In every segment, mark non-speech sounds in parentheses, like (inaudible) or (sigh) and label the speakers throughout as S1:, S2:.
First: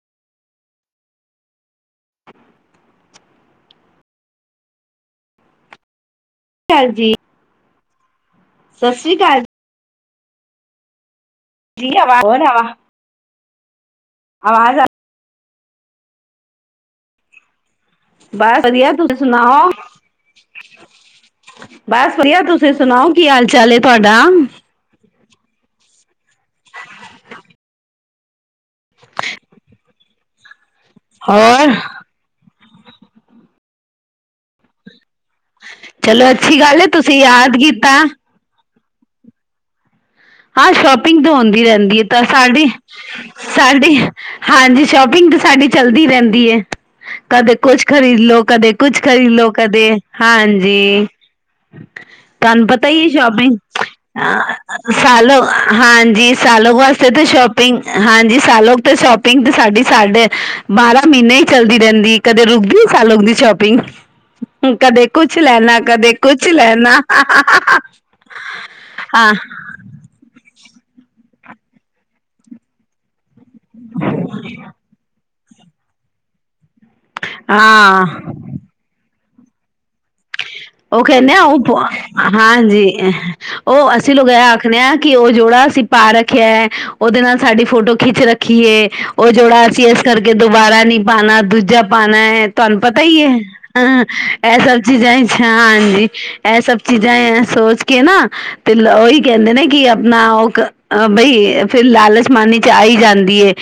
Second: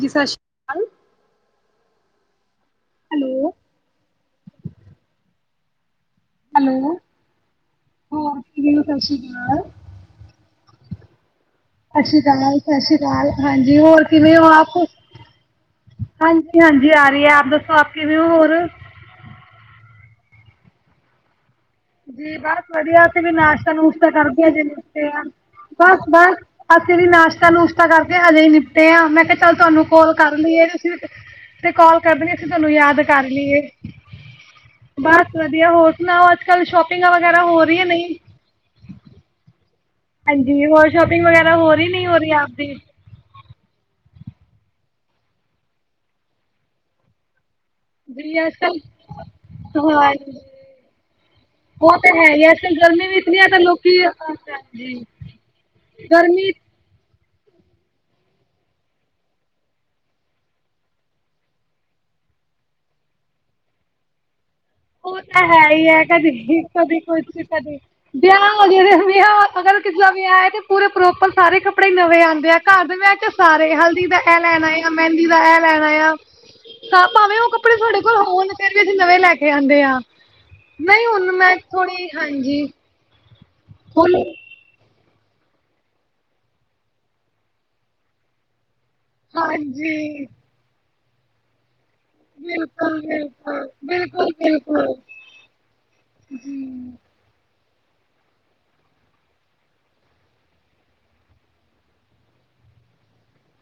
S1: ਜੀ ਸਤਿ ਸ਼੍ਰੀ ਅਕਾਲ।
S2: ਹ
S1: ਹੈਲੋ।
S2: ਸਤਿ ਸ਼੍ਰੀ ਅਕਾਲ
S1: ਹੈਲੋ
S2: ਜੀ ਸਤਿ
S1: ਕਸ਼।
S2: ਸ੍ਰੀ ਅਕਾਲ ਜੀ
S1: ਸਤਿ
S2: ਆਵਾ
S1: ਸ਼੍ਰੀ
S2: ਹੋਰ
S1: ਅਕਾਲ ਜੀ
S2: ਆਵਾ
S1: ਸਤਿ ਸ਼੍ਰੀ ਅਕਾਲ। ਹਾਂਜੀ ਹੋਰ ਕਿਵੇਂ ਹੋਣ ਆਪ
S2: ਆਵਾਜ਼
S1: ਹਾਂਜੀ ਹਾਂਜੀ ਆ ਰਹੀ ਹੈ ਆਪ ਦੱਸੋ ਕਿਵੇਂ ਹੋ ਹੋਰ?
S2: ਬਸ ਵਧੀਆ ਤੁਸੀਂ ਸੁਣਾਓ।
S1: ਜੀ
S2: ਵਧੀਆ
S1: ਬਸ
S2: ਤੁਸੀਂ
S1: ਵਧੀਆ
S2: ਸੁਣਾਓ
S1: ਉਥੇ
S2: ਕੀ
S1: ਵੀ
S2: ਹਾਲ
S1: ਨਾਸ਼ਤਾ
S2: ਚਾਲ ਹੈ
S1: ਨੂਸ਼ਤਾ
S2: ਤੁਹਾਡਾ
S1: ਕਰਕੇ ਜੇ ਨ ਬਸ ਬਸ ਅਸੀਂ ਵੀ ਨਾਸ਼ਤਾ ਨੁਸ਼ਤਾ ਕਰਕੇ ਅਜੇ ਹੀ ਨਿਪਤੇ ਆ ਮੈਂ ਕਿਹਾ ਚੱਲ ਤੁਹਾਨੂੰ ਕਾਲ ਕਰਨ ਦੀ ਹੈ ਤੁਸੀਂ ਤੇ
S2: ਹੋਰ
S1: ਕਾਲ ਕਰਦੇ ਅਸੀਂ ਤੁਹਾਨੂੰ ਯਾਦ ਕਰ ਲਈਏ ਬਸ ਵਧੀਆ ਹੋਰ ਸੁਣਾਓ
S2: ਚਲੋ
S1: ਅੱਜ
S2: ਅੱਛੀ
S1: ਕੱਲ
S2: ਗੱਲ ਹੈ
S1: ਸ਼ੋਪਿੰਗਾਂ
S2: ਤੁਸੀਂ
S1: ਵਗੈਰਾ
S2: ਯਾਦ
S1: ਹੋ ਰਹੀ ਹੈ
S2: ਕੀਤਾ
S1: ਨਹੀਂ। ਹਾਂਜੀ
S2: ਹਾਂ
S1: ਹੋਰ
S2: ਸ਼ੋਪਿੰਗ ਤਾਂ
S1: ਵਗੈਰਾ
S2: ਹੁੰਦੀ
S1: ਹੋ ਰਹੀ
S2: ਰਹਿੰਦੀ ਹੈ
S1: ਨਹੀਂ ਹੋ
S2: ਤਾਂ
S1: ਰਹੀ
S2: ਸਾਡੀ।
S1: ਆਪਦੀ?
S2: ਸਾਡੀੇ ਹਾਂਜੀ ਸ਼ੋਪਿੰਗ ਤਾਂ ਸਾਡੀ ਚੱਲਦੀ ਰਹਿੰਦੀ ਹੈ ਕਦੇ ਕੁਛ ਖ਼ਰੀਦਲੋ
S1: ਜੀ ਅੱਜ
S2: ਕਦੇ
S1: ਕੱਲ
S2: ਕੁਛ ਖ਼ਰੀਦ ਲੋ ਕਦੇ ਹਾਂਜੀ।
S1: ਉਹ ਤਾਂ ਹੈਗਾ
S2: ਤੁਹਾਨੂੰ
S1: ਅੱਜ-ਕਲ
S2: ਪਤਾ ਹੀ
S1: ਗਰਮੀ
S2: ਹੈ
S1: ਈਤਨੀ ਐ
S2: ਸ਼ੋਪਿੰਗ
S1: ਤਾਂ ਲੋਕੀ
S2: ਸਾਲੋ ਹਾਂਜੀ
S1: ਗਰਮੀ
S2: ਸਾਲੋ ਬਸ ਉਥੇ ਸ਼ੋਪਿੰਗ ਹਾਂਜੀ ਸਾਲੋ ਤੇ ਸ਼ੋਪਿੰਗ ਤੇ ਸਾਡੀ ਸਾਡੇ ਬਾਰਾਂ ਮਹੀਨੇ ਹੀ ਚੱਲਦੀ ਰਹਿੰਦੀ। ਕਦੇ ਰੁਕਦੀ ਸਾਲ ਰੁਕਦੀ ਸ਼ੋਪਿੰਗ ਕਦੇ
S1: ਉਹ
S2: ਕੁਛ
S1: ਤਾਂ ਹੈ
S2: ਲੈਣਾ
S1: ਹੀ ਐ
S2: ਕਦੇ ਕੁਛ
S1: ਕਦੀ ਕਦੇ
S2: ਲੈਣਾ
S1: ਕੁਛ ਕਦੇ ਵਿਆਹ ਹੋਜੇ
S2: ਹਾਂ
S1: ਵਿਆਹ ਅਗਰ (unintelligible) ਤੇ ਪੂਰੇ ਪ੍ਰੋਪਰ ਸਾਰੇ ਕੱਪੜੇ ਨਵੇਂ ਆਦੇ ਆ ਘਰ ਦੇ ਵਿਆਹ ਚ ਸਾਰੇ ਹਲਦੀ ਦਾ ਇਹ ਲੈਣਾ ਐ। ਮਹਿੰਦੀ ਦਾ ਇਹ ਲੈਣਾ ਆ ਹਾਂ ਭਾਵੇਂ ਉਹ ਕੱਪੜੇ ਤੁਹਾਡੇ ਕੋਲ
S2: ਹਾਂ
S1: ਹੋਣ ਫੇਰ ਵੀ ਅਸੀਂ ਨਵੇਂ ਲੈ ਕੇ ਆਦੇ ਆ,
S2: ਉਹ ਕਹਿੰਦੇ ਆ
S1: ਮੈਂ
S2: ਉਹ
S1: ਥੋੜੀ
S2: ਹਾਂਜੀ ਉਹ ਅਸੀਂ
S1: ਹੁਣ
S2: ਲੋਗ ਐ ਣੇ ਆ ਕਿ ਉਹ ਜੋੜਾ ਅਸੀਂ ਪਾ ਰੱਖਿਆ ਐ ਉਹਦੇ ਨਾਲ ਸਾਡੀ ਫੋਟੋ ਖਿੱਚ ਰੱਖੀ ਏ। ਉਹ ਜੋੜਾ ਅਸੀਂ ਇਸ
S1: ਹਾਂਜੀ
S2: ਕਰਕੇ ਦੁਬਾਰਾ ਨਹੀਂ ਪਾਣਾ ਦੂਜਾ ਪਾਣਾ ਐ ਤੁਹਾਨੂੰ
S1: ਬਿਲਕੁਲ
S2: ਪਤਾ ਹੀ ਐ
S1: ਬਿਲਕੁਲ
S2: ਹਾ
S1: ਬਿਲਕੁਲ
S2: ਇਹ ਸਭ
S1: ਬਿਲਕੁਲ
S2: ਚੀਜ਼ਾਂ ਅੱਛਾ ਹਾਂਜੀ ਇਹ ਸਭ ਚੀਜ਼ਾਂ ਜਾਂ ਸੋਚ ਕੇ ਨਾ ਤੇ ਉਹੀ ਕਹਿੰਦੇ ਨੇ ਕਿ ਆਪਣਾ ਉਹ ਬਈ ਫੇਰ ਲਾਲਚ ਮਨ ਚ ਆਈ ਜਾਂਦੀ ਏ,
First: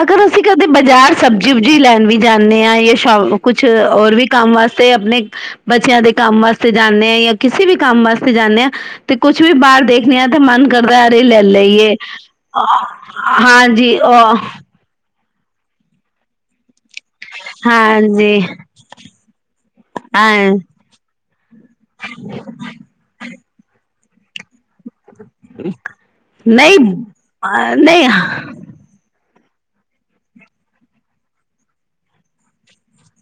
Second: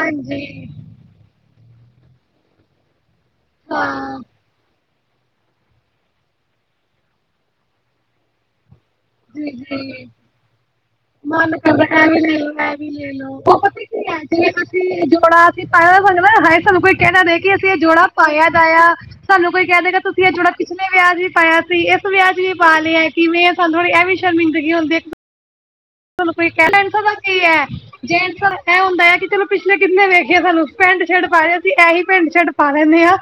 S2: ਅਗਰ ਅਸੀਂ ਕਦੇ ਬਾਜ਼ਾਰ ਸਬਜ਼ੀ ਸੁਬਜੀ ਲੈਣ ਵੀ ਜਾਂਨੇ ਆ ਜਾਂ ਸ਼ਾ ਕੁਛ ਹੋਰ ਵੀ ਕੰਮ ਵਾਸਤੇ ਆਪਣੇ ਬੱਚਿਆਂ ਦੇ ਕੰਮ ਵਾਸਤੇ ਜਾਨੇ ਆ ਜਾਂ ਕਿਸੇ ਵੀ ਕੰਮ ਵਾਸਤੇ ਜਾਨੇ ਆ। ਤੇ ਕੁਛ ਵੀ ਬਾਹਰ ਦੇਖਣੇ ਆ ਤੇ ਮਨ ਕਰਦਾ ਅਰੇ ਲੈ ਲਈਏ।
S1: ਪਤਾ
S2: ਹਾਂਜੀ
S1: ਕੀ ਹੈ
S2: ਉਹ
S1: ਜਿਵੇਂ ਜੋੜਾ ਅਸੀਂ ਪਾਇਆ (unintelligible) ਸਾਨੂੰ ਕੋਈ ਕਹਿਣਾ ਨਹੀਂ ਕਿ ਅਸੀਂ ਇਹ ਜੋੜਾ
S2: ਹਾਂਜੀ
S1: ਪਾਇਆ ਦਾ ਆਇਆ। ਸਾਨੂੰ ਕੋਈ ਕਹਿਦੇ ਗਾ ਤੁਸੀਂ ਇਹ ਜਿਹੜਾ
S2: ਹਾਂ
S1: ਪਿਛਲੇ ਵਿਆਹ ਵੀ ਪਾਇਆ ਸੀ ਇਸ ਵਿਆਹ ਵੀ ਪਾ ਲਿਆ। ਕਿਵੇਂ ਸਾਨੂੰ ਇਹ ਵੀ ਸ਼ਰਮਿੰਦਗੀ ਹੁੰਦੀ ਐ। ਤੁਹਾਨੂੰ ਕੋਈ (unintelligible) ਇਹ
S2: ਨਹੀਂ ਅ ਨਹੀਂ
S1: ਹੁੰਦਾ ਆ ਕਿ ਚਲੋ ਪਿਛਲੇ ਕਿੰਨੇ ਵੇਖੇ ਏ ਸਾਨੂੰ ਪੈਂਟ ਸ਼ਰਟ ਪਾ ਰਹੇ ਅਸੀਂ ਇਹੀ ਪੈਂਟ ਸ਼ਰਟ ਪਾ ਲੈਂਨੇ ਆ।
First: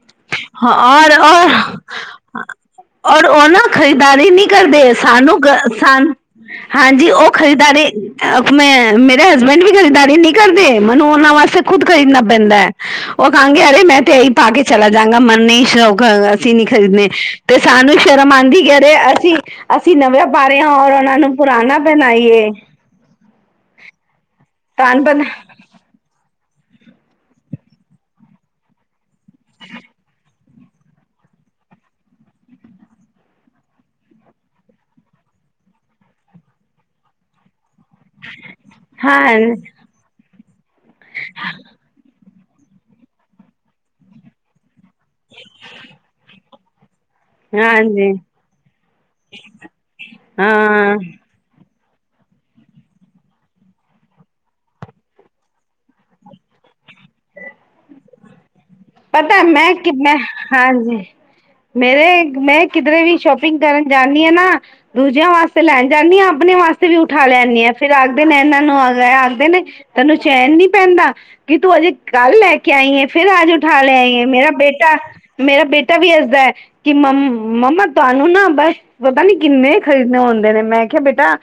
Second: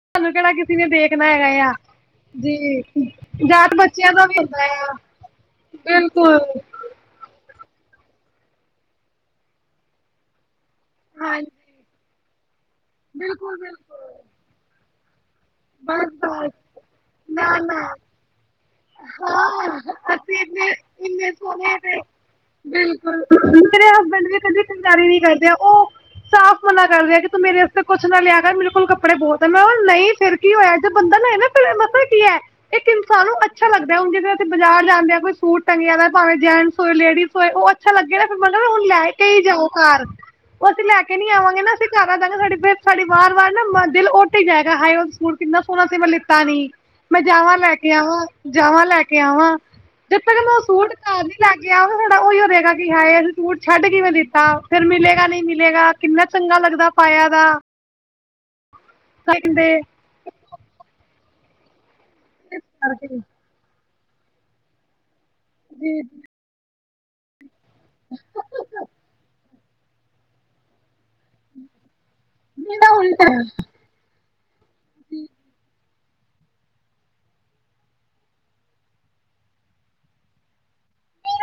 S1: ਸਾਨੂੰ ਕਿਹੜਾ
S2: ਹ
S1: ਕਿਸੇ ਨੇ ਦੇਖਣਾ ਹੈਗਾ ਆ
S2: ਔਰ-ਔਰ-ਔਰ ਉਹ ਨਾ
S1: ਜਾਤ ਬੱਚਿਆਂ ਦਾ
S2: ਖ਼ਰੀਦਾਰੀ
S1: ਵੀ
S2: ਨਹੀਂ
S1: ਹੁੰਦਾ
S2: ਕਰਦੇ।
S1: ਆ
S2: ਸਾਨੂੰ ਸਾ
S1: ਬਿਲਕੁਲ
S2: ਹਾਂਜੀ ਉਹ ਖਰੀਦਦਾਰੀ ਮੈਂ ਮੇਰੇ ਹਸਬੈਂਡ ਵੀ ਖਰੀਦਦਾਰੀ ਨਹੀਂ ਕਰਦੇ ਮੈਨੂੰ ਉਹਨਾਂ ਵਾਸਤੇ ਖੁਦ ਖਰੀਦਣਾ ਪੈਂਦਾ ਐ ਉਹ ਕਹਾਂਗੇ ਅਰੇ ਮੈਂ ਤੇ ਇਹੀ ਪਾ ਕੇ ਚਲਾ ਜਾਗਾ ਮ ਸ਼ੌਕ ਅਸੀਂ ਨੀ ਖਰੀਦਣੇ ਤੇ ਸਾਨੂੰ ਸ਼ਰਮ ਆਦੀ ਜਿਹੜੇ ਅਸੀਂ-ਅਸੀਂ ਨਵੇਂ ਪਾ ਰਹੇ ਆ ਔਰ ਉਹਨਾਂ ਨੂੰ ਪੁਰਾਣਾ ਪਹਿਨਾਈਏ।
S1: ਮੇਰੇ ਹਸਬੈਂਡ ਵੀ ਕਦੀ
S2: ਤੁਹਾਨੂੰ
S1: ਕੰਦਾਰੀ ਨੀ
S2: ਪਤਾ
S1: ਕਰਦੇ ਆ ਉਹ ਸਾਫ਼ ਮਨਾ ਕਰ ਰਿਆ ਕਿ ਤੂੰ ਮੇਰੇ ਵਸਤੇ ਕੁੱਛ ਨਾ ਲਿਆ ਕਰ ਮੇਰੇ ਕੋਲ ਕੱਪੜੇ ਬਹੁਤ ਐ ਮੈਂ ਨਹੀਂ ਫਿਰ ਕੀ ਹੋਇਆ ਜੇ ਬੰਦਾ ਨਾ ਮਤਾ ਕੀ ਐ ਇੱਕ ਇਨਸਾਨ ਨੂੰ ਅੱਛਾ ਲੱਗਦਾ ਹੁਣ ਜਿਵੇਂ ਅਸੀਂ ਬਾਜ਼ਾਰ ਜਾਂਦੇ ਆ ਕੋਈ ਸੂਟ ਟੰਗਿਆ ਦੇ ਭਾਵੇ ਜੈਂਟਸ ਹੋਏ ਲੇਡੀਜ਼ ਹੋਏ। ਅੱਛਾ ਲੱਗੇ ਨਾ ਫੇਰ ਮੰਲ ਹੁਣ ਲੈ ਕੇ ਹੀ
S2: ਹਾਂ
S1: ਜਾਓ ਘਰ ਉਹ ਅਸੀਂ ਲੈ ਕੇ ਨੀ ਆਵਾਂਗੇ ਨਾ ਅਸੀਂ ਘਰ ਆ ਜਾਂਗੇ ਸਾਡੀ ਸਾਡੀ ਵਾਰ-ਵਾਰ ਨਾ ਦਿਲ ਜਾਏਗਾ ਹਾ ਉਹ ਸੂਟ ਕਿੰਨਾ ਸੋਹਣਾ ਸੀ ਮੈਂ ਲਿੱਤਾ ਨੀ ਮੈਂ ਜਾਵਾਂ ਲੈ ਕੇ
S2: ਹਾਂਜੀ
S1: ਆਵਾਂ, ਨਵਾ ਲੈ ਕੇ ਆਵਾਂ, ਜਦੋ ਤੱਕ ਉਹ ਮੈ ਸੂਟ
S2: ਹਾਂ
S1: ਨੀ ਲੱਗ ਗਿਆ ਸਾਡਾ ਉਹੀ ਓ ਹੋਹੇਗਾ ਕਿ ਹਾਏ ਅਸੀਂ ਸੂਟ ਛੱਡ ਕਿਵੇਂ ਦਿੱਤਾ ਫਿਰ ਮਿਲੇਗਾ ਨਹੀਂ ਮਿਲੇਗਾ। ਕਿੰਨਾ ਚੰਗਾ ਲੱਗਦਾ ਪਾਇਆ ਦਾ,
S2: ਪਤੈ
S1: ਕਹਿੰਦੇ
S2: ਮੈਂ ਕਿੰਨਾ ਹਾਂਜੀ ਮੇਰੇ ਮੈਂ ਕਿਧਰੇ ਵੀ ਸ਼ੋਪ ਕਰਨ ਜਾਨੀ ਆ ਨਾ ਦੂਜਿਆਂ ਵਾਸਤੇ ਲੈਣ ਜਾਨੀ ਆ ਆਪਣੇ ਵਾਸਤੇ ਵੀ ਉਠਾ ਲੈਨੀ ਆਂ। ਫੇਰ ਆਖਦੇ ਨੇ ਇਹਨਾਂ ਨੂੰ ਆ ਆਖਦੇ ਨੇ ਤੈਨੂੰ ਚੈਨ ਨੀ ਪੈਂਦਾ। ਕਿ ਤੂੰ ਅਜੇ-ਕੱਲ ਲੈ ਕੇ ਆਈ ਏ ਫਿਰ ਅੱਜ ਉਠਾ ਲਿਆਈ ਏ ਮੇਰਾ ਬੇਟਾ ਮੇਰਾ ਬੇਟਾ ਵੀ ਐਦਾਂ ਕਿ ਮੰਮ ਮੰਮਾ ਤੁਆਨੂੰ ਨਾ ਬਸ ਪਤਾ ਨੀ ਕਿੰਨੇ ਈ ਖਰੀਦਣੇ ਹੁੰਦੇ ਨੇ ਮੈਂ ਖਿਆ ਬੇਟਾ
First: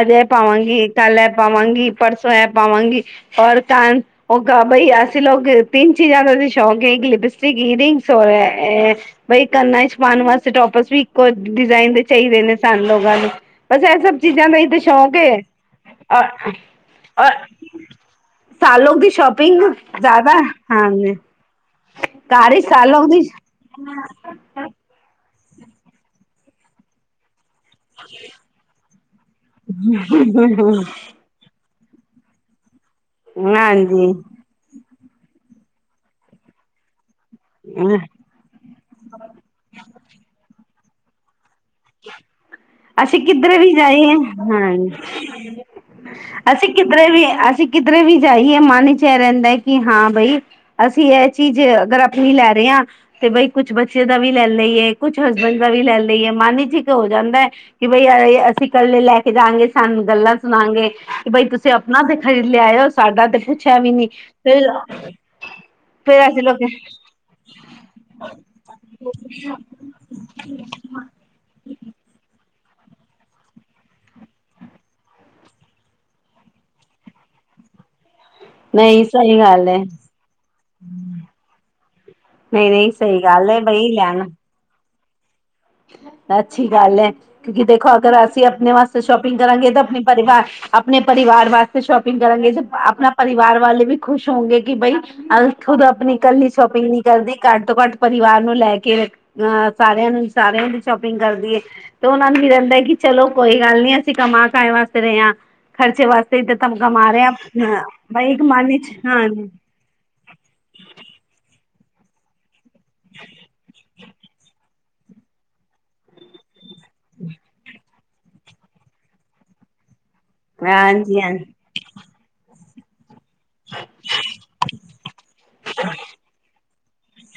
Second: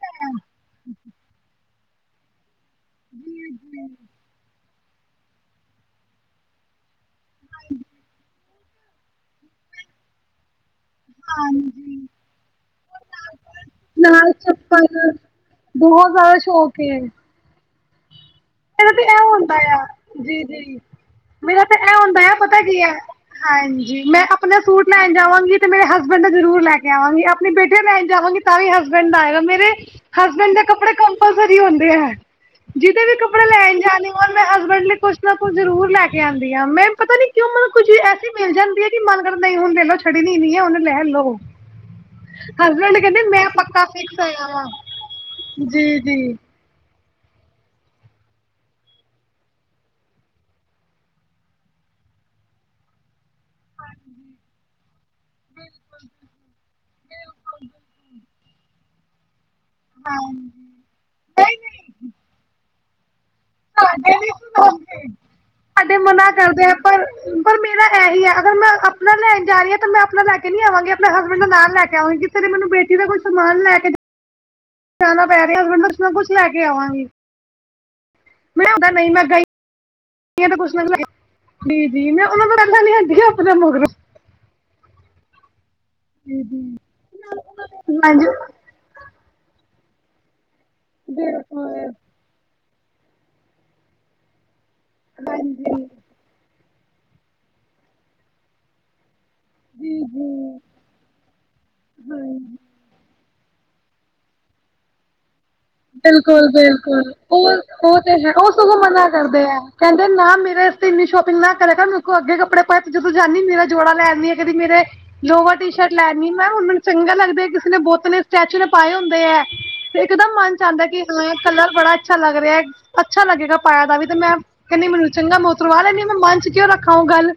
S2: ਅਜ ਐ ਪਾਵਾਂਗੀ ਕੱਲ ਐ ਪਾਵਾਂਗੀ। ਪਰਸੋਂ ਐ ਪਾਵਾਂਗੀ ਔਰ ਕਨ ਓ ਬਈ ਅਸੀਂ ਲੋਕ ਤਿੰਨ ਚੀਜ਼ਾਂ ਦਾ ਸ਼ੌਕ ਇੱਕ ਲਿਪਸਟਿਕ, ਈਅਰਿੰਗਸ ਔਰ ਐ ਬਈ ਕੰਨਾ ਇਚ ਪਾਣ ਵਾਸਤੇ ਟੋਪਸ ਵੀ ਇੱਕੋ ਡਿਜ਼ਾਇਨ ਦੇ ਚਾਈਦੇ ਨੇ ਸਾਨੂੰ ਲੋਗਾਂ ਨੂੰ। ਬਸ ਐ ਸਭ ਚੀਜ਼ਾਂ ਦਾ ਈ ਤੇ ਸ਼ੋਂਕ ਏ।
S1: ਬਹੁਤ ਜ਼ਿਆਦਾ ਸ਼ੋਂਕ ਏ।
S2: ਸਾਲ
S1: ਐ
S2: ਲੋਕ
S1: ਤੇ
S2: ਦੀ
S1: ਐ ਹੁੰਦਾ
S2: ਸ਼ੋਪਿੰਗ
S1: ਆ
S2: ਜ਼ਿਆਦਾ
S1: ਜੀ, ਜੀ।
S2: ਹਾਂਜੀ
S1: ਮੇਰਾ ਤੇ ਐ ਹੁੰਦਾ ਆ
S2: ਘਰ
S1: ਪਤਾ
S2: ਹੀ
S1: ਕੀ
S2: ਸਾਲ
S1: ਐ
S2: ਲੋਕ ਦੀ
S1: ਹਾਂਜੀ ਮੈਂ ਅਪ ਅਪਨਾ ਸੂਟ ਲੈਣ ਜਾਵਾਂਗੀ ਤੇ ਮੇਰੇ ਹਸਬੈਂਡ ਦਾ ਜ਼ਰੂਰ ਲੈ ਕੇ ਆਵਾਂਗੀ ਅਪ ਆਪਣੇ ਬੇਟੇ ਦਾ ਲੈਣ ਜਾਵਾਂਗੀ ਤਾਂ ਵੀ ਹਸਬੈਂਡ ਦਾ ਆਏਗਾ ਮੇਰੇ ਹਸਬੈਂਡ ਦੇ ਕੱਪੜੇ ਕ ਪਲਸਰੀ ਹੁੰਦੇ ਹੈ ਜਿਹਦੇ ਵੀ ਕੱਪ
S2: ਨਾਂਜੀ (unintelligible)
S1: ਮੈਂ ਹਸਬੈਂਡ ਲਈ ਕੁਛ ਨਾ ਕੁਛ ਜ਼ਰੂਰ ਲੈ ਕੇ ਆਂਦੀ ਆਂ ਮੈ ਪਤਾ ਨੀ ਕਿਉਂ ਮੈਨੂੰ ਕੁੱਛ ਵੀ ਮਿਲ ਜਾਂਦੀ ਐ ਕਿ ਮਨ ਕਰਦੈ ਕਿ ਹੁਣ ਤੇ ਨਾਂ ਛੱਡਣੀ ਨੀ ਐ ਹੁਣ ਲੈ ਲਓ। ਹਸਬੈਂਡ ਕੈਂਦੇ
S2: ਅਸੀਂ
S1: ਮੈਂ
S2: ਕਿੱਧਰੇ ਵੀ
S1: ਪੱਕਾ
S2: ਜਾਈਏ
S1: ਫਿਕਸ ਹੋਇਆ ਵਾ ਜੀ, ਜੀ।
S2: ਅਸੀ ਕਿਧਰੇ ਵੀ ਅਸੀ ਕਿੱਧਰੇ ਵੀ ਜਾਈਏ ਮਨ ਚ ਐ ਰੈਂਦਾ ਕਿ ਹਾਂ ਬਈ ਅਸੀਂ ਐ ਚੀਜ਼ ਅਗਰ ਆਪਣੀ ਲੈ ਰੇ ਆਂ ਤੇ ਬਈ ਕੁਛ ਬੱਚੇ ਦਾ ਵੀ ਲੈ ਲਈਏ ਕੁਛ ਹਸਬੈਂਡ ਦਾ ਵੀ ਲੈ ਲਈਏ ਮਨ ਠੀਕ ਹੋ ਜਾਂਦੈ ਕਿ ਬਈ ਅਸੀਂ ਕੱਲੇ ਲੈ ਕੇ ਜਾਣਗੇ ਸਾਨੂੰ ਗੱਲਾਂ ਸੁਣਾਨਗੇ। ਬਈ ਤੁਸੀ ਆਪਣਾ ਤੇ ਖ਼ਰੀਦ ਲਿਆਏ ਓ ਸਾਡਾ ਤੇ ਪੁੱਛਿਆ ਵੀ ਨੀ
S1: ਸਾਡੇ ਨਹੀਂ
S2: ਤੇ
S1: ਸੁਣਾਉਂਦੇ ਸਾਡੇ ਮਨਾ ਕਰਦੇ ਆ ਪਰ ਪਰ ਮੇਰਾ ਇਹੀ ਹੈ ਅਗਰ ਮੈਂ ਆਪਣਾ ਲੈਣ ਜਾ ਰੀ ਆ ਤਾਂ ਮੈਂ ਆਪਣਾ ਲੈ ਨੀ ਆਵਾਂਗੇ ਆਪਣੇ ਹਸਬੈਂਡ ਦਾ ਨਾਲ ਲੈ ਕੇ ਆਵਾਂਗੀ ਕਿਤੇ ਨੇ ਮੈਨੂੰ ਬੇਟੀ ਦਾ ਕੋਈ ਸਮਾਨ ਲੈ ਕੇ ਜਾਣਾ ਪੈ ਰੇਆ (unintelligible) ਕੁਛ ਨਾ ਕੁਛ ਲੈ ਕੇ ਆਵਾਂਗੀ। ਮਲਾਉਂਦਾ ਨਹੀਂ ਮੈਂ
S2: ਸਹੀ ਗੱਲ ਹੈ
S1: ਗਈ ਕੁਛ (unintelligible) ਜੀ ਜੀ ਮੈਂ ਓਨਾ ਦਾ
S2: ਨਹੀਂ
S1: ਪੈਲਾ
S2: ਨਹੀਂ
S1: ਲਿਆਂਦੀ
S2: ਸਹੀ
S1: ਆ
S2: ਗੱਲ
S1: ਆਪਣਾ
S2: ਹੈ ਬਈ
S1: ਮਗਰੋਂ
S2: ਲੈਣਾ ਅੱਛੀ ਗੱਲ ਐ ਕਿਉਂਕਿ ਦੇਖੋ ਅਗਰ ਅਸੀਂ
S1: ਹਾਂਜੀ
S2: ਆਪਣੇ ਵਾਸਤੇ ਸ਼ੋਪਿੰਗ ਕਰਾਂਗੇ ਤਾਂ ਆਪਣੇ ਪਰਿਵਾਰ ਆਪਣੇ ਪਰਿਵਾਰ ਵਾਸਤੇ ਸ਼ੋਪਿੰਗ ਕਰਾਂਗੇ ਤੇ ਆਪਣਾ ਪਰਿਵਾਰ ਵਾਲੇ ਵੀ ਖੁਸ਼ ਹੋੋਂਗੇ ਕਿ ਬਈ ਅਲ ਖੁਦ ਆਪਣੀ ਕੱਲੀ ਸ਼ੋਪਿੰਗ ਨੀ ਕਰਦੀ ਘੱਟ ਤੋਂ ਘੱਟ ਪਰਿਵਾਰ ਨੂੰ ਲੈ ਕੇ ਹਾ ਸਾਰਿਆਂ ਨੂੰ ਸਾਰਿਆਂ ਦੀ ਸ਼ੋਪਿੰਗ ਕਰਦੀ ਐ ਤੇ ਓਨਾ ਨੂੰ ਵੀ ਰੈਂਦਾ ਐ ਕਿ ਚਲੋ ਕੋਈ ਗੱਲ ਨੀ ਅਸੀਂ ਕਮਾ ਕਾਏ ਵਾਸਤੇ ਰਏ ਆਂ।
S1: ਬਿਲਕੁਲ, ਬਿਲਕੁਲ ਓ, ਓ ਤੇ
S2: ਬਾਈ ਇੱਕ
S1: ਓ ਸਗੋਂ
S2: ਮਨ ਚ
S1: ਮਨਾ
S2: ਹਾਂ
S1: ਕਰਦੇ ਐ। ਕੈਂਦੇ ਨਾ ਮੇਰੇ ਅਸਤੇ ਇੰਨੀ ਸ਼ੋਪਿੰਗ ਨਾ ਕਰੇ ਕਰ ਅੱਗੇ ਕੱਪੜੇ ਪਾਏ ਤੇ ਜਦੋਂ ਜਾਨੀ ਮੇਰਾ ਜੋੜਾ ਲੈ ਆਨੀ ਏ ਕਦੀ ਮੇਰੇ ਲੋਵਰ ਟੀ ਸ਼ਰਟ ਲੈਨੀ ਮੈਂ ਹੁਣ ਚੰਗਾ ਲੱਗਦੈ ਕਿਸੇ ਨੇ ਬੌਤ ਨੇ ਸਟੇਚੂ ਨੇ ਪਾਏ ਹੁੰਦੇ ਐ ਤੇ ਇੱਕਦਮ ਚਾਂਦਾ ਕਿ
S2: ਹਾਂਜੀ
S1: ਬਲੈਕ
S2: ਹਾਂਜੀ
S1: ਕਲਰ ਬੜਾ ਅੱਛਾ ਲੱਗ ਰੇਆ ਅੱਛਾ ਲੱਗੇਗਾ ਪਾਇਆ ਦਾ ਵੀ ਤੇ ਮੈਂ ਕਹਿੰਦੀ ਮੈਨੂੰ ਚੰਗਾ ਸਵਾ ਲੈਂਨੀ ਮੈਂ ਮਨ ਚ ਕਿਉਂ ਰੱਖਾ ਓ ਗੱਲ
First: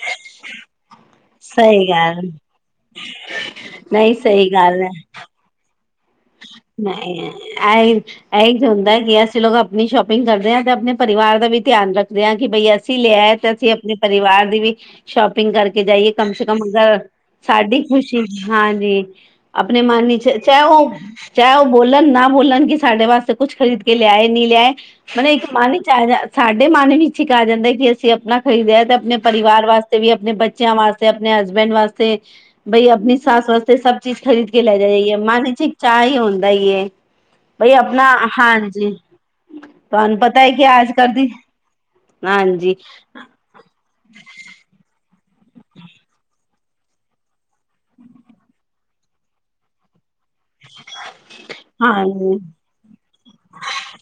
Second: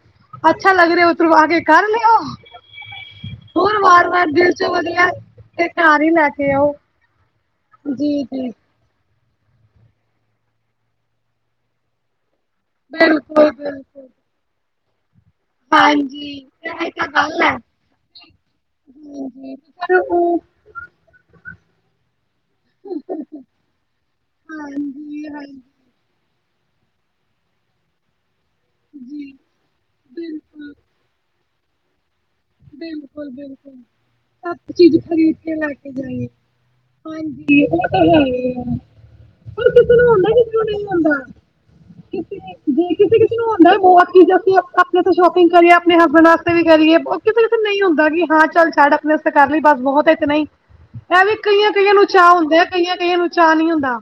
S1: ਅੱਛਾ ਲੱਗ ਰੇ ਕਰਵਾ ਕੇ
S2: ਸਹੀ
S1: ਕਰ ਲਿਓ
S2: ਗੱਲ
S1: ਹੋਰ ਵਾਰ
S2: ਨਹੀਂ
S1: ਵਾਰ ਦਿਲ ਚ ਵਧੀਆ ਏ ਤੇ ਘਰ ਈ ਲੈ ਕੇ ਆਓ
S2: ਨਈ ਨਈ ਐ ਈ ਐ ਈ ਤੇ ਹੁੰਦੈ ਕਿ ਅਸੀਂ ਲੋਕ ਆਪਣੀ ਸ਼ੋਪਿੰਗ ਕਰਦੇ ਆਂ ਤੇ ਆਪਣੇ ਪਰਿਵਾਰ ਦਾ ਵੀ ਧਿਆਨ ਰੱਖਦੇ ਆਂ ਕਿ ਬਈ ਅਸੀਂ ਲੇਆ ਐ ਤੇ ਅਸੀਂ ਆਪਣੇ ਪਰਿਵਾਰ ਦੀ ਵੀ ਸ਼ੋਪਿੰਗ ਕਰਕੇ ਜਾਈਏ ਕਮ ਸੇ ਕਮ ਅਗਰ ਸਾਡੀ ਖ਼ੁਸ਼ੀ ਹਾਂਜੀ ਅਪਨੇ ਮਨ ਇਚ ਚਾਏ ਹੋ ਚਾਹੇ ਉਹ ਬੋਲਣ ਨਾ ਬੋਲਣ ਕਿ ਸਾਡੇ ਵਾਸਤੇ ਕੁਛ ਖਰੀਦ ਕੇ ਲਿਆਏ ਨੀ ਲਿਆਏ ਮਤਲਬ ਇੱਕ ਮਨ- ਵਿਚ ਆ ਜਾਂ ਸਾਡੇ ਮਨ ਵਿੱਚ ਇੱਕ ਆ ਜਾਂਦਾ ਕਿ ਅਸੀਂ ਆਪਣਾ ਖਰੀਦਿਆ ਤੇ ਆਪਣੇ ਪਰਿਵਾਰ ਵਾਸਤੇ- ਵੀ ਆਪਣੇ ਬੱਚਿਆਂ ਵਾਸਤੇ ਆਪਣੇ ਹਸਬੈਂਡ ਵਾਸਤੇ- ਬਈ ਆਪਣੀ ਸਸ ਵਾਸਤੇ ਸਭ ਚੀਜ਼ ਖਰੀਦ ਕੇ ਲੈ ਜਾ ਜਾਈਏ ਮਨ ਵਿੱਚ- ਚਾਅ ਹੀ ਹੁੰਦਾ ਏ ਬਈ ਆਪਣਾ ਹਾਂਜੀ।
S1: ਪਰ ਕਿਸੇ ਨੂੰ
S2: ਤੁਹਾਨੂੰ
S1: ਹੁੰਦਾ
S2: ਪਤਾ ਹੈ
S1: ਕਿਸੇ ਨੂੰ
S2: ਕਿ
S1: ਨਹੀਂ
S2: ਆਜ ਕਲ
S1: ਹੁੰਦਾ
S2: ਦੀ ਹਾਂਜੀ।
S1: ਵੀ ਉਹ ਹੁੰਦਾ ਵੀ ਬਹੁਤ ਚੀਜ਼ ਅਸੀਂ ਆਪਣੇ ਤੋਂ ਸ਼ੋਪਿੰਗ ਕਰੀਏ ਆਪਣੇ ਹਸਬੈਂਡ ਵਸਤੇ ਵੀ ਕਰੀਏ ਬਹੁ- ਕਿਤੇ ਕਿਤੇ ਨਹੀਂ ਹੁੰਦਾ ਕਿ ਹਾਂ ਚੱਲ ਛੱਡ ਆਪਣੇ ਵਾਸਤੇ ਕਰ ਲਈ ਬਸ ਬਹੁਤ ਇਤਨਾ ਹੀਂ। ਐ ਵੀ ਕਈਆਂ ਕਈਆਂ ਨੂੰ
S2: ਹਾਂਜੀ
S1: ਚਾਅ ਹੁੰਦੇ ਆ ਕਈਆਂ ਕਈਆਂ ਨੂੰ ਚਾਅ ਨੀ ਹੁੰਦਾ।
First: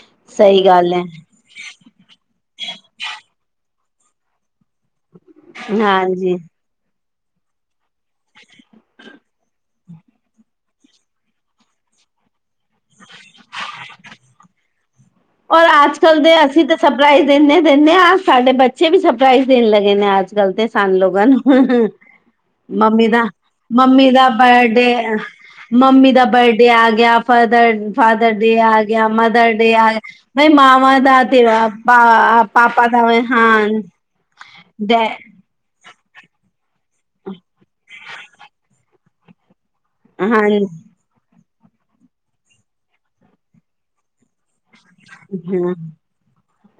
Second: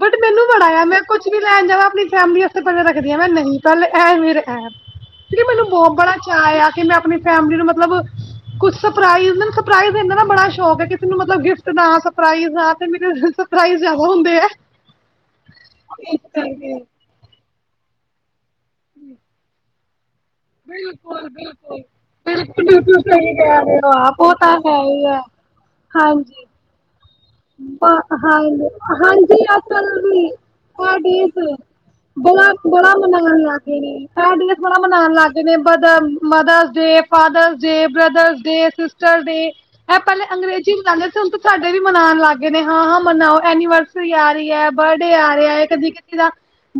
S1: ਬਟ ਮੈਨੂੰ
S2: ਸਹੀ
S1: ਬੜਾ ਆ
S2: ਗੱਲ
S1: ਮੈਂ
S2: ਹੈ
S1: ਕੁਛ- ਵੀ ਲੈਣ ਜਾਵਾਂ ਆਪਣੀ ਫੈਮਿਲੀ ਵਾਸਤੇ ਰੱਖਦੀਆਂ ਮੈਂ ਨਹੀਂ ਪਹਿਲਾ ਐਂ ਮੇਰੇ ਐ- ਮੈਨੂੰ ਬਹੁਤ ਬੜਾ
S2: ਹਾਂਜੀ
S1: ਚਾਅ ਆਇ ਕਿ ਮੈਂ ਆਪਣੀ ਫੈਮਿਲੀ ਨੂੰ ਮਤਲਬ ਕੁਛ ਸਰਪਰਾਈਜ- ਸਰਪ੍ਰਾਈਜ਼ ਦੇਣ ਦਾ ਨਾ ਬੜਾ ਸ਼ੌਕ ਹੈ ਕਿਸੇ ਨੂੰ ਮਤਲਬ ਗਿਫਟ ਦਾ ਸਰਪਰਾਈਜ ਦਾ ਤੇ ਮੇਨੂੰ ਸਰਪ੍ਰਾਈਜ਼ ਜਿਆਦਾ- ਉਹ ਹੁੰਦੇ ਐ।
S2: ਔਰ ਅੱਜ ਕੱਲ੍ਹ ਦੇ ਅਸੀਂ ਤਾਂ ਸਰਪ੍ਰਾਈਜ਼ ਦਿੰਨੇ ਦਿੰਨੇ ਆ ਆ ਸਾਡੇ ਬੱਚ- ਬੱਚੇ ਵੀ ਸਰਪ੍ਰਾਈਜ਼ ਦੇਣ ਲੱਗੇ ਨੇ ਆਜ ਕਲ ਤੇ ਸਾਨੂੰ ਲੋਕਾਂ ਨੂੰ। ਮੰਮੀ ਦਾ ਮੰਮੀ ਦਾ ਬਰਡੇ ਮੰਮੀ ਦਾ ਬਰਡੇ ਆ ਗਿਆ- ਫਦਰ ਫਾਦਰ ਡੇ ਆ ਗਿਆ ਮਦਰ ਡੇ ਆ- ਬਈ ਮਾਵਾਂ ਦਾ ਤੇ ਪਾਪਾ ਪਾਪਾ ਦਾ ਇਹਸਾਨ ਡੈ-
S1: ਜਿਵੇਂ ਬ mothers day fathers day brothers day sisters day. ਇਹ ਪਹਿਲੇ
S2: ਹਾਂ
S1: ਅੰਗਰੇਜ਼ੀ ਮਨਾਦੇ ਸੀ ਹੁਣ ਤੇ ਤੁਹਾਡੇ ਵੀ ਮਨਾਨ- ਲੱਗ ਗਏ ਨੇ ਹਾਂ ਹਾਂ ਮਨਾਓ ਐਨੀਵਰਸਰੀ ਆ ਰਹੀ ਐ ਬਰਡੇ ਆ ਰਿਹਾ ਐ
S2: ਹਾਂ
S1: ਕਦੀ ਕਿਤੀ- ਕਿਸੇ ਦਾ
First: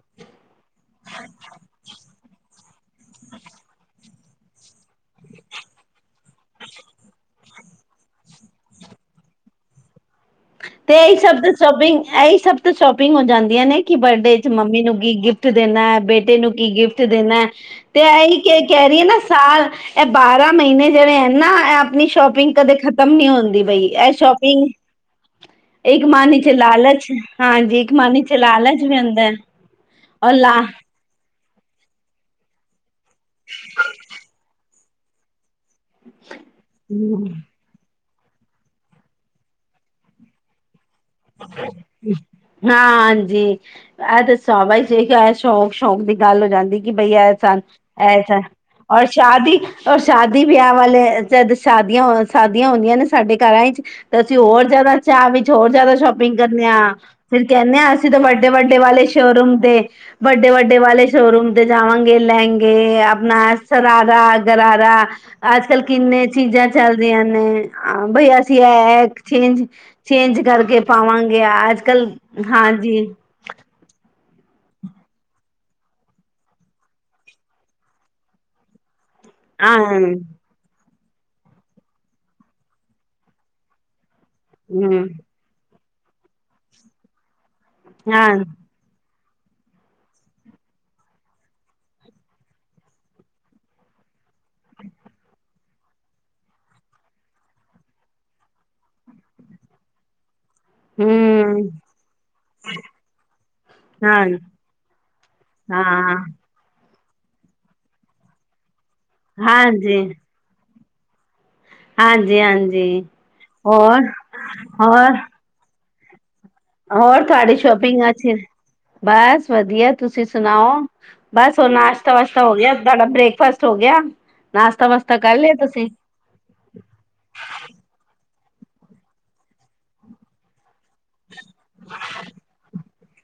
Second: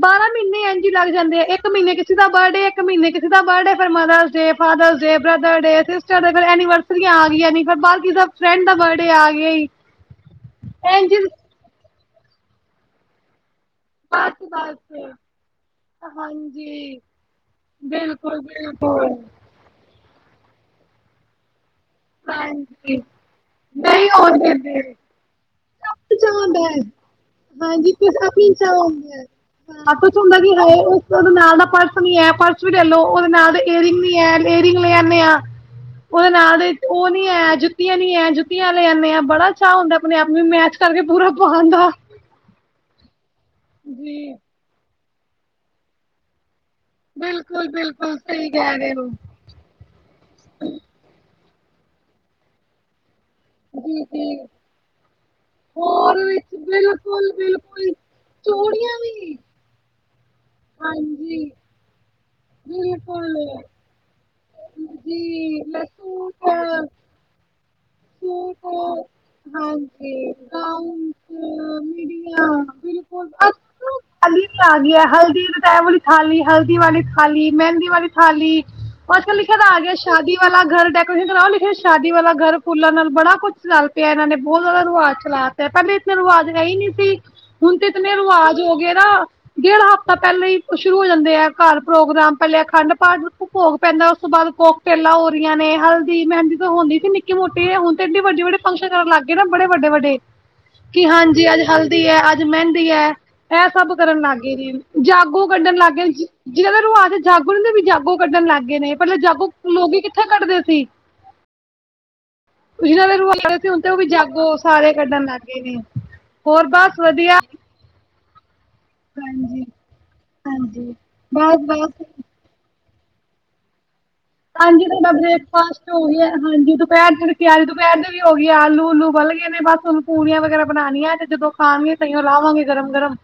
S1: ਬਾਰਾਂ ਮਹੀਨੇ ਐ ਜੀ ਲੱਗ ਜਾਂਦੇ ਆ ਇੱਕ ਮਹੀਨੇ ਚ- ਕਿਸੇ ਦਾ ਬਰਡੇ ਇੱਕ ਮਹੀਨੇ ਕਿਸੇ ਦਾ ਬਰਡੇ ਫਿਰ mothers day fathers day brother day sister day ਫਿਰ ਐਨੀਵਨ- ਆਂ ਗਈਆਂ ਨੀ ਫਿਰ ਬਾਹਰ ਕਿਸੇ ਦਾ ਫਰੈਂਡ ਦਾ ਬਰਡੇ ਆ ਗਿਆ ਈ-
S2: ਤੇ ਇਹੀ ਸਭ ਸ਼ੋਪਿੰਗ ਇਹੀ ਸਭ ਤੇ ਸ਼ੋਪਿੰਗ ਹੋ ਜਾਂਦੀਆਂ ਨੇ। ਕੀ ਬਰਡੇ ਚ ਮੰਮੀ ਨੂੰ ਕੀ ਗਿਫਟ ਦੇਣਾ ਐ? ਬੇਟੇ ਨੂੰ ਕੀ
S1: ਹਾਂਜੀ
S2: ਗਿਫਟ ਦੇਣਾ ਐ? ਤੇ ਇਹੀ ਕਹਿ ਰਹੀਏ ਨਾ ਸਾਲ ਇਹ ਬਾਰਾਂ ਮਹੀਨੇ ਜਿਹੜੇ ਹੈ ਨਾ ਐ- ਆਪਣੀ ਸ਼ੋਪਿੰਗ ਕਦੇ ਖਤਮ ਨੀ ਹੁੰਦੀ ਬਈ
S1: ਨਹੀਂ
S2: ਇਹ
S1: ਹੋਣ
S2: ਸ਼ੋਪਿੰਗ-
S1: ਦਿੰਦੇ
S2: ਇੱਕ ਮਨ ਚ ਲਾਲਚ ਹਾਂਜੀ ਇੱਕ
S1: ਕੁਛ
S2: ਮਾਨੀ ਚ
S1: ਆਪਣੀ ਇੱਛਾ
S2: ਲਾਲਚ ਵੀ
S1: ਹੁੰਦੀ
S2: ਰਹਿੰਦਾ।
S1: (unintelligible) ਹੁੰਦਾ ਕਿ ਹੈ ਉਹਦੇ ਨਾਲ ਦਾ ਪਰਸ ਨੀ ਐ ਪਰਸ ਵੀ ਲੈ ਲਓ ਉਹਦੇ ਨਾਲ ਏਅਰਿੰਗ ਐ- ਈਅਰਿੰਗ ਲੇ ਆਨੇ ਆ ਉਹਦੇ ਨਾਲ ਤੇ ਉਹ ਨੀ ਆਇਆ ਜ- ਜੁੱਤੀਆਂ ਵੀ ਐ ਜੁੱਤੀਆਂ ਲਿਆਉਣੇ ਆ ਬੜਾ ਚਾਅ ਹੁੰਦਾ ਆਪ ਮੈ ਜੁੱਤੀ- ਤਵੇ ਪੂਰਾ- ਪਾਉਣ ਦਾ
S2: ਹਾਂ ਹਾਂਜੀ ਆਹ ਦੱਸ- ਤੌਬਾ ਹੀ ਜੇ ਸ਼ੌਕ ਸ਼ੌਂਕ ਦੀ ਗੱਲ ਹੋ ਜਾਂਦੀ। ਕਿ ਬਈ ਐ ਸਾਨੂ ਐਸਾ ਔਰ ਸ਼ਾਦੀ- ਔਰ ਸ਼ਾਦੀ ਵਿਆਹ ਵਾਲੇ ਜਦ ਸ਼ਾਦੀਆਂ ਸ਼ਾਦੀਆਂ ਹੁੰਦੀਆਂ ਨੇ- ਸਾਡੇ ਘਰਾਂ ਚ ਤੇ ਅਸੀਂ ਹੋਰ ਜ਼ਿਆਦਾ ਚਾਅ ਵਿੱਚ ਹੋਰ ਜ਼ਿਆਦਾ- ਸ਼ੋਪਿੰਗ ਕਰਨੇ ਆ ਫਿਰ ਕਹਿੰਨੇ ਹਾਂ ਅਸੀਂ ਤਾਂ ਵੱਡੇ ਵੱਡੇ ਵਾਲੇ ਸ਼ੋਰੂਮ ਤੇ- ਵੱਡੇ ਵੱਡੇ ਵਾਲੇ ਸ਼ੋਰੂਮ ਤੇ ਜਾਵਾਂਗੇ ਲਹਿੰਗੇ ਆਪਣਾ ਸਰਾਰਾ- ਗਰਾਰਾ ਅੱਜ ਕੱਲ ਕਿੰਨੇ ਚੀਜ਼ਾਂ ਚੱਲਦੀਆਂ ਨੇ- ਹਾਂ ਬਈ ਅਸੀਂ ਐ ਚੇਂਜ ਚੇਂਜ ਕਰਕੇ- ਪਾਵਾਂਗੇ ਅੱਜ ਕੱਲ ਹਾਂਜੀ।
S1: ਹ। ਥਾਲੀ ਵੀ ਆ ਗਈ ਐ ਹਲਦੀ ਤੇ ਐ ਵਾਲੀ ਥਾਲੀ, ਹਲਦੀ ਵਾਲੀ ਥਾਲੀ, ਮੈਂਦੀ ਵਾਲੀ ਥਾਲੀ ਓ ਅੱਜ-ਕੱਲ ਲਿਖੇ ਦਾ
S2: ਹਾਂ
S1: ਆ ਗਿਆ ਸ਼ਾਦੀ ਵਾਲਾ ਗਰ ਡੈਕੋਰੇੇਸ਼ਨ ਕਰਾਓ ਲਿਖੇ ਸ਼ਾਦੀ ਵਾਲਾ ਗਰ ਫੁੱਲਾਂ ਨਾਲ ਬੜਾ ਕੁੱਛ ਚੱਲ ਪਿਆ ਏਨਾਂ ਨੇ ਬਹੁ ਜ਼ਾਦਾ
S2: ਹਮ
S1: ਰਵਾਜ਼ ਚਲਾਤੇ ਪੈਲੇ ਇਤਨੇ ਰਵਾਜ਼ ਹੈਈ ਨੀ ਸੀ। ਹੁਨ ਤੇ ਇਤਨੇ
S2: ਹਾਂ
S1: ਰਵਾਜ਼ ਹੋ ਗਏ ਨਾ ਡੇਢ ਹਫ਼ਤਾ ਪੈਲਾਂ ਈ ਸ਼ੁਰੂ ਹੋ ਜਾਂਦੇ ਆ ਘਰ ਪ੍ਰੋਗਰਾਮ ਪੈਲੇ ਅਖੰਡ ਪਾਠ ਭੋਗ ਪੈਂਦਾ ਉਸ ਤੋਂ ਬਾਦ ਘੋ ਟੇਲਾਂ ਹੋ ਰੀਆਂ ਨੇ ਹਲਦੀ ਮਹਿੰਦੀ ਤਾਂ ਹੁੰਦੀ ਸੀ ਨਿੱ ਨਿੱਕੀ ਮੋਟੀ ਹੁਨ ਤੇ ਏਡੇ ਵੱਡੇ-ਵੱਡੇ ਫੰਕਸ਼ਨ ਕਰਨ ਲਾਗੇ ਨਾ ਬੜੇ ਵੱਡੇ-ਵੱਡੇ ਕੀ ਹਾਂਜੀ
S2: ਹਮ
S1: ਅੱਜ ਹਲਦੀ ਐ ਅੱਜ ਮੈਂਦੀ ਐ। ਐ ਸਭ ਕਰਨ
S2: ਹਾਂ
S1: ਲਾਗੇ ਜੀ, ਜਾਗੋ ਕੱਢਣ ਲਾਗੇ
S2: ਹਾਂ
S1: ਜੀ। ਜਿਦੇ ਨੂੰ ਆਖਦੇ ਜਾਗੋ ਨੀ ਵੀ ਜਾਗੋ ਕੱਢਣ ਲਾਗੇ ਨੇ ਪੈਲਾਂ ਜਾਗੋ
S2: ਹਾਂਜੀ
S1: ਲੋਕੀ ਕਿੱਥੇ ਕੱਢਦੇ ਸੀ।
S2: ਹਾਂਜੀ-ਹਾਂਜੀ।
S1: ਜਿਨਾਂ ਦੇ ਰਵਾਜ਼ ਨੀ ਸੀ ਹੁਨ ਤੇ ਓ ਵੀ ਜਾਗੋ ਸਾਰੇ
S2: ਹੋਰ
S1: ਕੱਢਣ ਲਾਗੇ ਨੇ। ਹੋਰ ਬਸ
S2: ਹੋਰ
S1: ਵਧੀਆ
S2: ਤੁਆਡੀ ਸ਼ੋਪਿੰਗ ਅੱਛੀ ਬਸ ਵਦੀਆ ਤੁਸੀਂ ਸੁਨਾਓ, ਬਸ ਓ ਨਾਸ਼ਤਾ ਬਾਸ਼ ਤਾ ਹੋ ਗਿਆ ਤਾਡਾ ਬ੍ਰੇਕਫਾਸਟ ਹੋ ਗਿਆ।
S1: ਹਾਂਜੀ
S2: ਨਾਸ਼ਤਾ
S1: ਸਾਡਾ
S2: ਵਾਸ਼ਤਾ ਕਰ ਲਿਆ ਤੁਸੀਂ
S1: ਬ੍ਰੇਕਫਾਸਟ ਹੋ ਗਿਆ ਹਾਂਜੀ ਤ ਦੁਪੈਰ ਦੇ ਕੇ ਆਲੂ ਦੁਪੈਰ ਦੇ ਵੀ ਹੋ ਗਏ ਨੇ ਆਲੂ ਉਲੂ ਉਬਲ ਗਏ ਨੇ ਬਸ ਹੁਨ ਪੂਰੀਆਂ ਵਗੈਰਾ ਬਨਾਨੀਆਂ ਤੇ ਜਦੋਂ ਖਾਨਗੇ ਤਾਂਂਈਓ ਲਾਵਾਂਗੀ ਗਰਮ-ਗਰਮ।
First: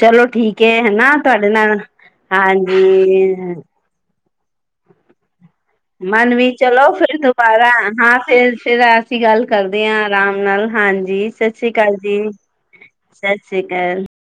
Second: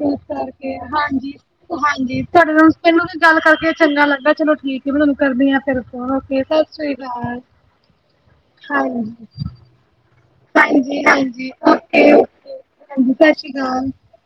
S1: ਇਸ
S2: ਠੀਕ
S1: ਕਰਕੇ
S2: ਹੈ ਹਨਾ ਤੁਹਾਡੇ ਨਾਲ
S1: ਹਾਂਜੀ-ਹਾਂਜੀ ਤੁਆਡੇ ਨਾਲ ਮੈਨੂੰ ਵੀ ਗੱਲ
S2: ਹਾਂਜੀ
S1: ਕਰਕੇ ਚੰਗਾ ਲੱਗਾ ਚਲੋ ਠੀਕ ਐ ਮੈਂ ਤਾਨੂੰ ਕਰਦੀ ਆਂ।
S2: ਮਨ ਵੀ ਚਲੋ ਫਿਰ ਦੁਬਾਰਾ ਹਾਂ ਫੇਰ-ਫੇਰ ਅਸੀਂ ਗੱਲ ਕਰਦੇ ਕਰਦੇ ਆਂ ਅਰਾਮ ਨਾਲ ਹਾਂਜੀ ਸਸ ਰੀ ਕਾਲ ਜੀ, ਸਸ ਰੀ ਕਾਲ।